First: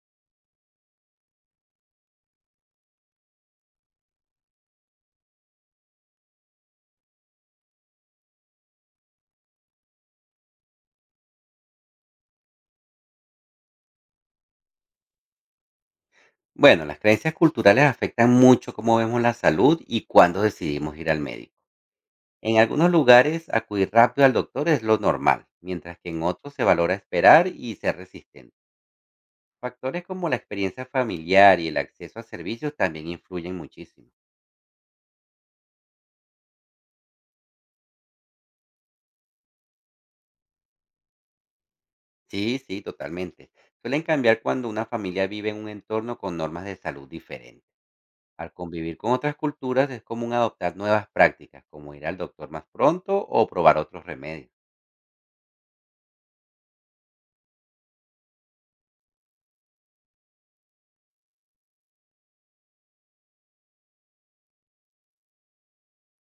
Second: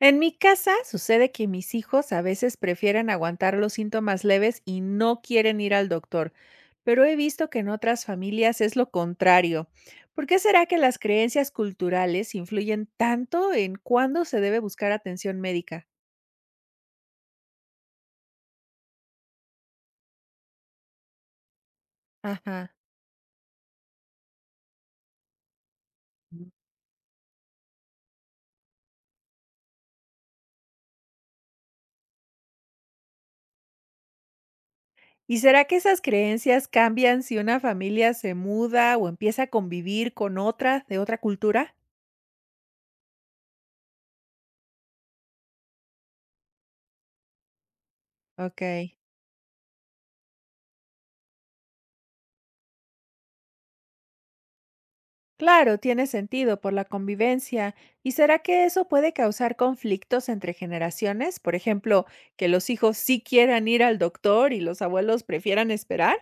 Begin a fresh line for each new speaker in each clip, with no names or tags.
En mi casa sucede que mis hijos a veces prefieren aguantar los síntomas leves y no quieren ir al doctor, pero he visto que en otras familias es lo contrario. ¿Por qué será que las creencias culturales influyen tanto en cuándo se debe buscar atención médica?
Bueno, las creencias culturales afectan mucho cómo vemos la salud y cuándo decidimos ir al médico. En
Ajá.
algunos lugares, acudir rápido al doctor es lo normal, mientras que en otros se valora esperar y ser resistente. Factores como la experiencia familiar y el acceso a servicios también influyen muchísimo.
¿Y será que esas creencias cambian si una familia se muda o empieza a convivir con otra de otra cultura?
Sí, sí, totalmente. Suelen cambiar cuando una familia vive en un entorno con normas de salud diferentes. Al
Ok.
convivir con otras culturas es común adoptar nuevas prácticas, como ir al doctor más pronto o probar otros remedios.
Claro, tiene sentido por la convivencia. ¿Y será que eso puede causar conflictos entre generaciones? Por ejemplo, que los hijos sí quieran ir al doctor y los abuelos prefieran esperar.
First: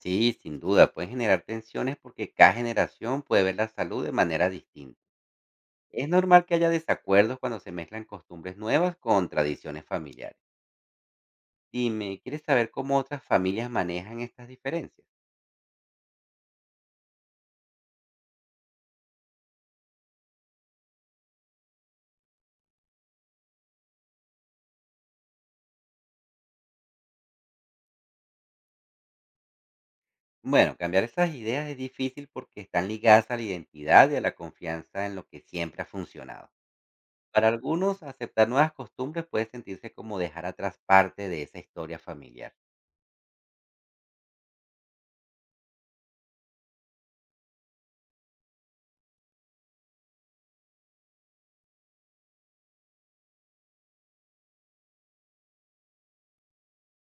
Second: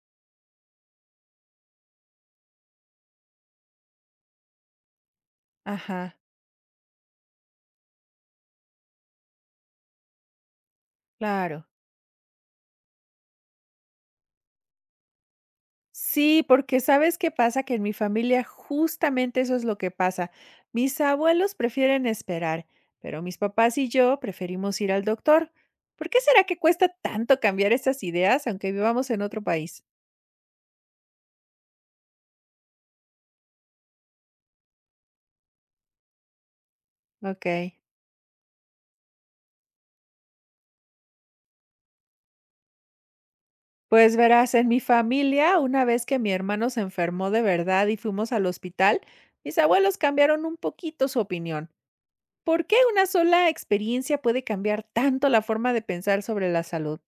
Sí, sin duda, pueden generar tensiones porque cada generación puede ver la salud de manera distinta. Es
Ajá,
normal que haya desacuerdos cuando se mezclan costumbres nuevas con tradiciones familiares.
claro.
Dime, ¿quieres saber cómo otras familias manejan estas diferencias?
Sí, porque sabes qué pasa, que en mi familia justamente eso es lo que pasa. Mis abuelos prefieren esperar, pero mis papás y yo preferimos ir al doctor. ¿Por qué será que cuesta tanto cambiar estas ideas aunque vivamos en otro país?
Bueno, cambiar esas ideas es difícil porque están ligadas a la identidad y a la confianza en lo que siempre ha funcionado.
Ok.
Para algunos, aceptar nuevas costumbres puede sentirse como dejar atrás parte de esa historia familiar.
Pues verás, en mi familia, una vez que mi hermano se enfermó de verdad y fuimos al hospital, mis abuelos cambiaron un poquito su opinión. ¿Por qué una sola experiencia puede cambiar tanto la forma de pensar sobre la salud?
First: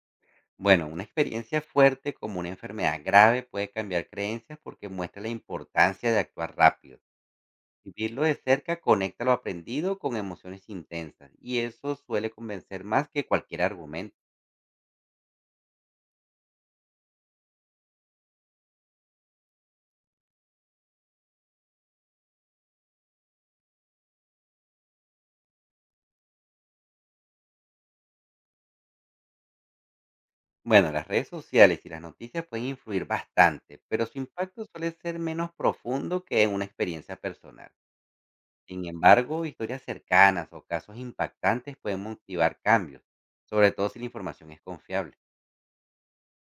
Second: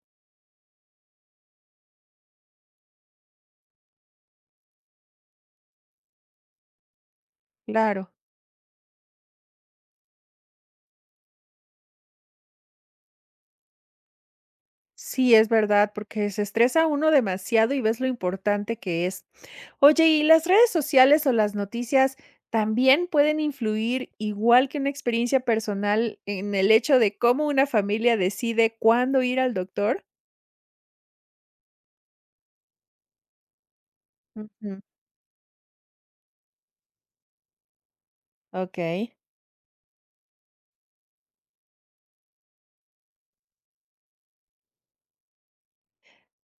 Bueno, una experiencia fuerte como una enfermedad grave puede cambiar creencias porque muestra la importancia de actuar rápido.
Claro,
Vivirlo de cerca conecta lo aprendido con emociones intensas y eso suele convencer más que cualquier argumento.
sí es verdad, porque se estresa uno demasiado y ves lo importante que es. Oye, ¿y las redes sociales o las noticias también pueden influir igual que una experiencia personal en el hecho de cómo una familia decide cuándo ir al doctor?
Bueno, las redes sociales y las noticias pueden influir bastante, pero su impacto suele ser menos profundo que en una experiencia personal. Sin
Okey.
embargo, historias cercanas o casos impactantes pueden motivar cambios, sobre todo si la información es confiable.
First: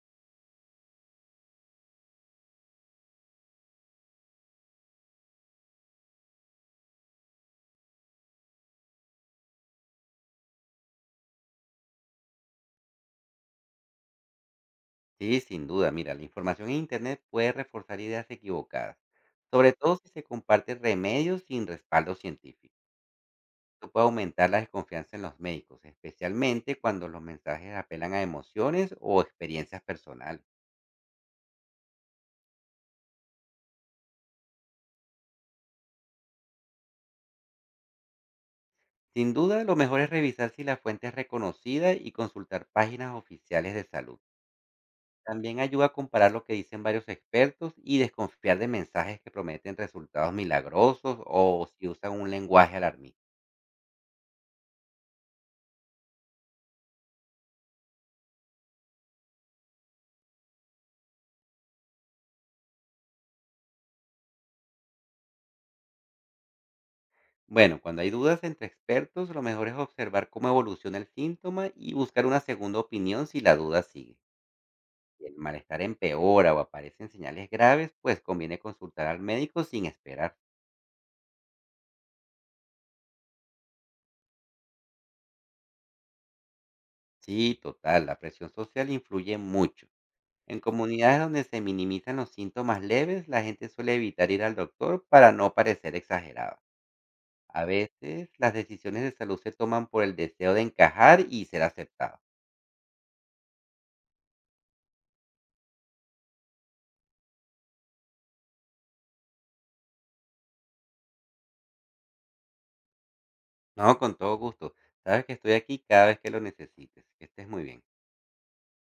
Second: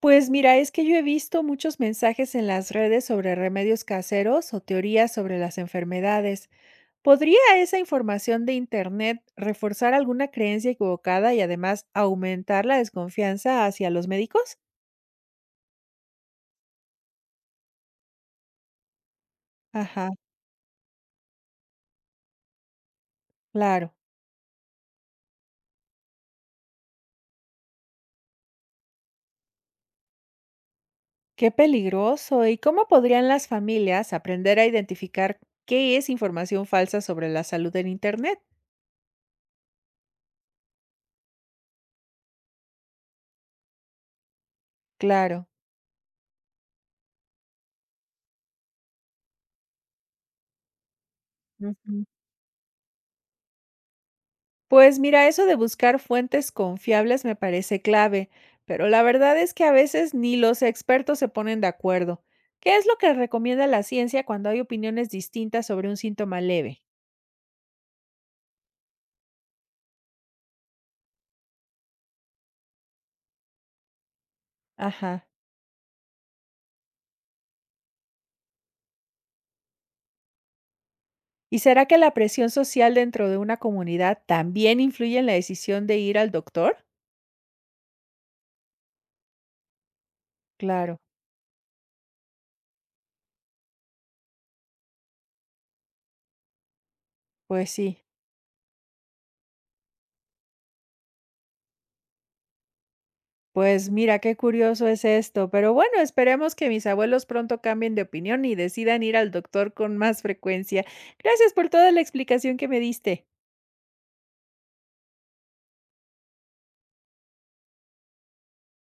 Pues mira, es que yo he visto muchos mensajes en las redes sobre remedios caseros o teorías sobre las enfermedades. ¿Podría esa información de Internet reforzar alguna creencia equivocada y además aumentar la desconfianza hacia los médicos?
Sí, sin duda. Mira, la información en Internet puede reforzar ideas equivocadas, sobre todo
Ajá,
si se comparten remedios sin respaldo científico.
claro,
Esto puede aumentar la desconfianza en los médicos, especialmente cuando los mensajes apelan a emociones o experiencias personales.
qué peligroso. ¿Y cómo podrían las familias aprender a identificar qué es información falsa sobre la salud en Internet?
Sin duda, lo mejor es revisar si la fuente es reconocida y consultar páginas oficiales de salud.
Claro.
También ayuda a comparar lo que dicen varios expertos y desconfiar de mensajes que prometen resultados milagrosos o si
Ujú.
usan un lenguaje alarmista.
Pues mira, eso de buscar fuentes confiables me parece clave, pero la verdad es que a veces ni los expertos se ponen de acuerdo. ¿Qué es lo que recomienda la ciencia cuando hay opiniones distintas sobre un síntoma leve?
Bueno, cuando hay dudas entre expertos, lo mejor es observar cómo evoluciona el síntoma y buscar una segunda opinión si la duda sigue.
Ajá.
Si el malestar empeora o aparecen señales graves, pues conviene consultar al médico sin esperar.
¿Y será que la presión social dentro de una comunidad también influye en la decisión de ir al doctor?
Sí, total, la presión social influye mucho. En
Claro,
comunidades donde se minimizan los síntomas leves, la gente suele evitar ir al doctor para no parecer exagerada. A
pues sí.
veces, las decisiones de salud se toman por el deseo de encajar y ser aceptada.
Pues mira, qué curioso es esto, pero bueno, esperemos que mis abuelos pronto cambien de opinión y decidan ir al doctor con más frecuencia. Gracias por toda la explicación que me diste.
No, con todo gusto. Sabes que estoy aquí cada vez que lo necesites. Que estés muy bien.